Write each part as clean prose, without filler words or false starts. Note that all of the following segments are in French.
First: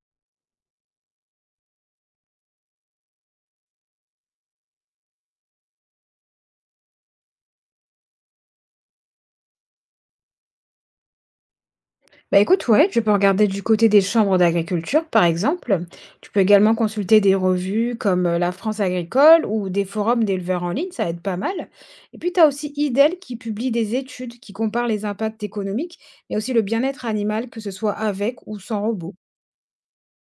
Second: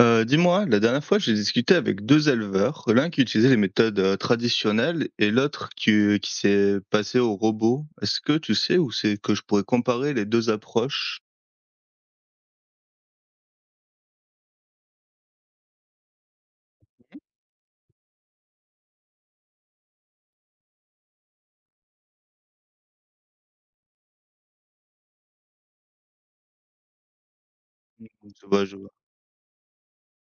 Dis-moi, la dernière fois, j'ai discuté avec deux éleveurs, l'un qui utilisait les méthodes traditionnelles et l'autre qui s'est passé au robot. Est-ce que tu sais où c'est que je pourrais comparer les deux approches? Bah écoute, ouais, tu peux regarder du côté des chambres d'agriculture, par exemple. Tu peux également consulter des revues comme La France agricole ou des forums d'éleveurs en ligne, ça aide pas mal. Et puis, tu as aussi IDEL qui publie des études qui comparent les impacts économiques, mais aussi le bien-être animal, que ce soit avec Je ou vois, je sans vois. robot.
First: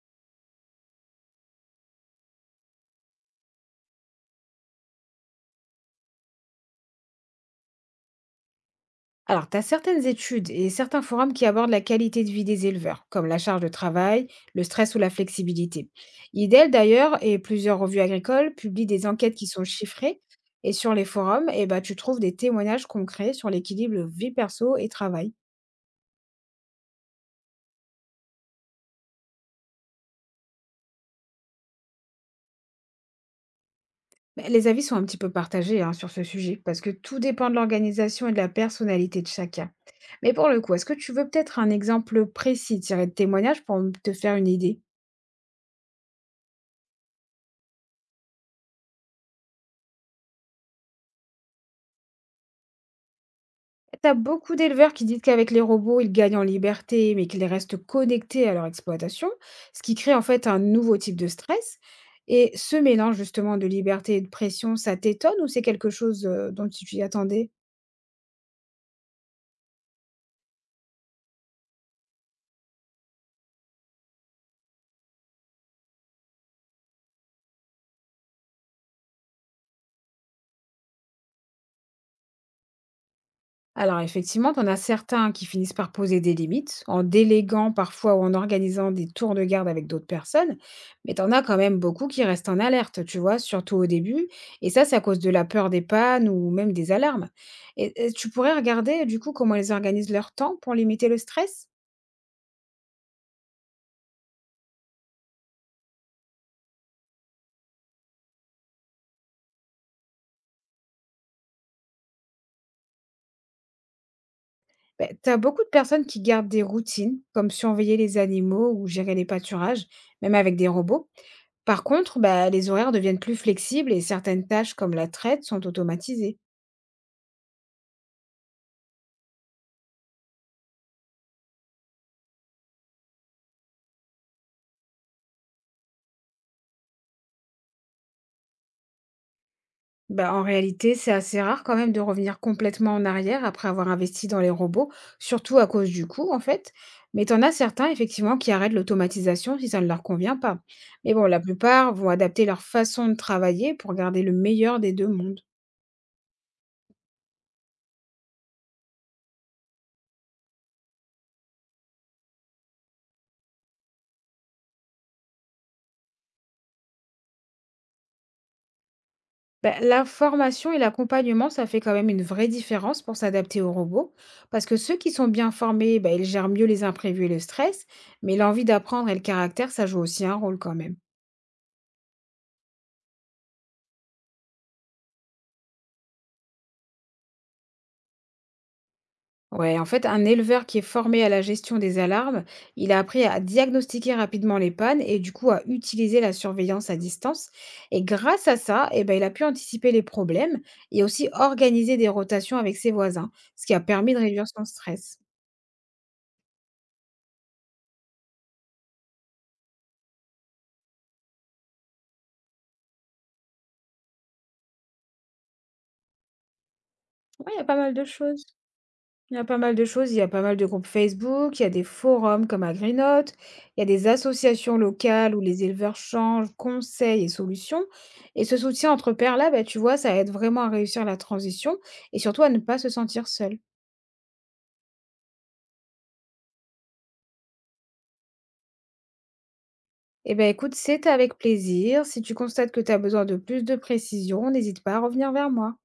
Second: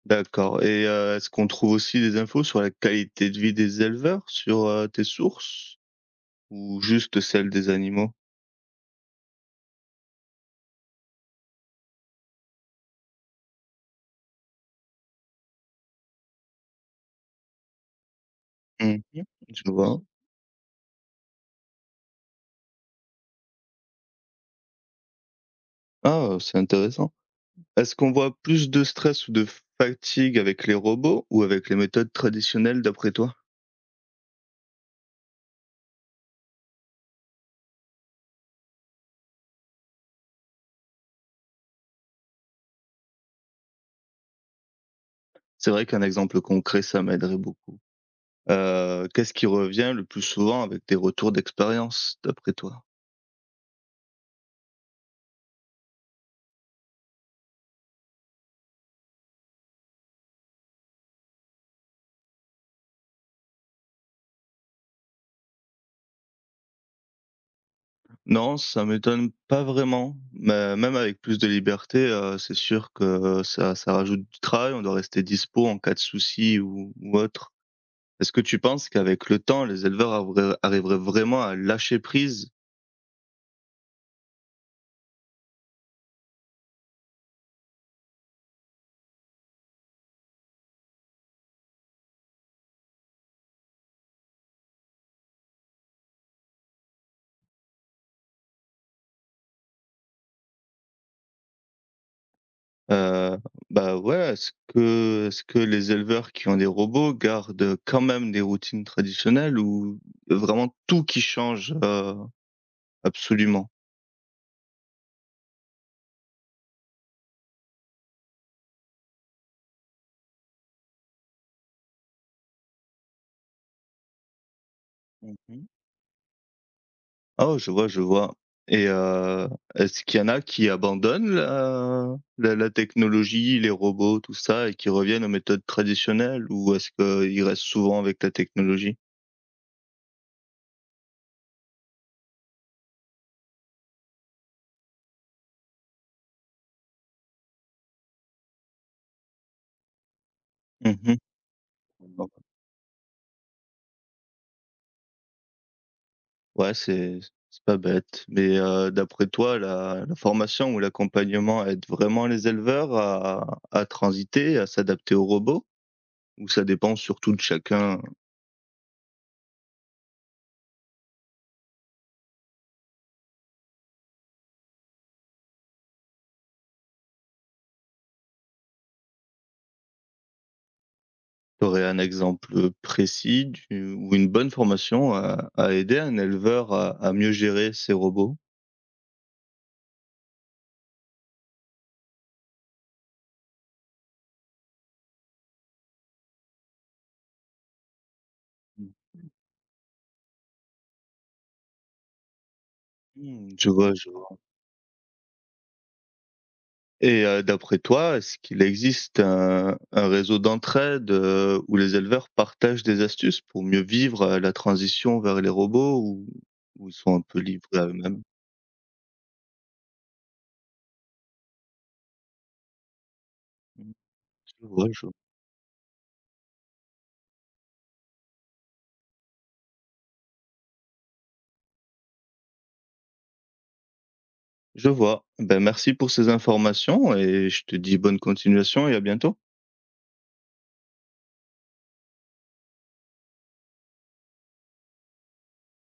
D'accord. Et est-ce qu'on trouve aussi des infos sur la qualité de vie des éleveurs sur tes sources ou juste celles des animaux? Alors, tu as certaines études et certains forums qui abordent la qualité de vie des éleveurs, comme la charge de travail, le stress ou la flexibilité. IDEL, d'ailleurs, et plusieurs revues agricoles publient Mhm. des enquêtes qui Je sont vois. chiffrées. Et sur les forums, eh ben, tu trouves des témoignages concrets sur l'équilibre vie perso et travail. Ah, c'est intéressant. Est-ce qu'on voit plus de stress ou de fatigue avec les robots ou avec les méthodes traditionnelles d'après toi? Mais les avis sont un petit peu partagés hein, sur ce sujet, parce que tout dépend de l'organisation et de la personnalité de chacun. Mais pour le coup, est-ce que tu veux peut-être un exemple précis tiré de témoignages pour te faire une idée? C'est vrai qu'un exemple concret, ça m'aiderait beaucoup. Qu'est-ce qui revient le plus souvent avec tes retours d'expérience, d'après toi? T'as beaucoup d'éleveurs qui disent qu'avec les robots, ils gagnent en liberté, mais qu'ils restent connectés à leur exploitation, ce qui crée en fait un nouveau type de stress. Et ce mélange justement de liberté et de pression, ça t'étonne ou c'est quelque chose dont tu t'y attendais? Non, ça m'étonne pas vraiment, mais même avec plus de liberté, c'est sûr que ça rajoute du travail. On doit rester dispo en cas de souci ou autre. Est-ce que tu penses qu'avec le temps, les éleveurs avraient arriveraient vraiment à lâcher prise. Alors effectivement, tu en as certains qui finissent par poser des limites, en déléguant parfois ou en organisant des tours de garde avec d'autres personnes, mais t'en as quand même beaucoup qui restent en alerte, tu vois, surtout au début, et ça, c'est à cause de la peur des pannes ou même des alarmes. Et tu pourrais regarder du coup comment ils organisent leur temps pour limiter le stress? Heu, ouais, est-ce que les éleveurs qui ont des robots gardent quand même des routines traditionnelles ou vraiment tout qui change, absolument? Ben, tu beaucoup de personnes qui gardent des routines, comme surveiller les animaux ou gérer les pâturages, même avec des robots. Par contre, bah, les horaires deviennent plus flexibles et certaines tâches comme la traite sont Mmh. automatisées. Oh, je vois, je vois. Et est-ce qu'il y en a qui abandonnent la technologie, les robots, tout ça et qui reviennent aux méthodes traditionnelles ou est-ce qu'ils restent souvent avec la technologie? Bah, en réalité, c'est assez rare quand même de revenir complètement en arrière après avoir investi dans les robots, surtout à cause du coût en fait. Mais t'en as certains effectivement qui arrêtent l'automatisation si ça ne leur convient pas. Mais Mmh. bon, la plupart vont adapter leur façon de travailler pour garder le meilleur des deux mondes. Ouais, c'est pas bête. Mais, d'après toi, la formation ou l'accompagnement aide vraiment les éleveurs à transiter, à s'adapter aux robots? Ou ça dépend surtout de chacun? Ben la formation et l'accompagnement, ça fait quand même une vraie différence pour s'adapter aux robots, parce que ceux qui sont bien formés, ben ils gèrent mieux les imprévus et le stress, mais l'envie d'apprendre et le caractère, ça joue aussi un rôle quand même. Tu aurais un exemple précis du ou une bonne formation à aider un éleveur à mieux gérer ses robots? Ouais, en fait, un éleveur qui est formé à la gestion des alarmes, il a appris à diagnostiquer rapidement les pannes et du coup à utiliser la surveillance à distance. Et grâce à ça, Mmh, eh ben, il a pu anticiper les problèmes et aussi organiser des rotations avec ses voisins, ce je qui a vois, je permis de vois. réduire son stress. Et d'après toi, est-ce qu'il existe un réseau d'entraide, où les éleveurs partagent des astuces pour mieux vivre, la transition vers les robots ou ils sont un peu Ouais, il y a pas livrés à mal de eux-mêmes? choses. Il y a pas mal de choses, il y a pas mal de groupes Facebook, il y a des forums comme Agrinote, il y a Mmh, des je associations vois, locales où les éleveurs changent conseils et solutions. Et ce soutien entre pairs-là, bah, tu vois, ça aide vraiment à réussir la transition et surtout à ne pas se sentir seul. je vois. Ben, merci pour ces informations et je te dis bonne continuation et à bientôt. Eh ben écoute, c'est avec plaisir. Si tu constates que tu as besoin de plus de précision, n'hésite pas à revenir vers moi.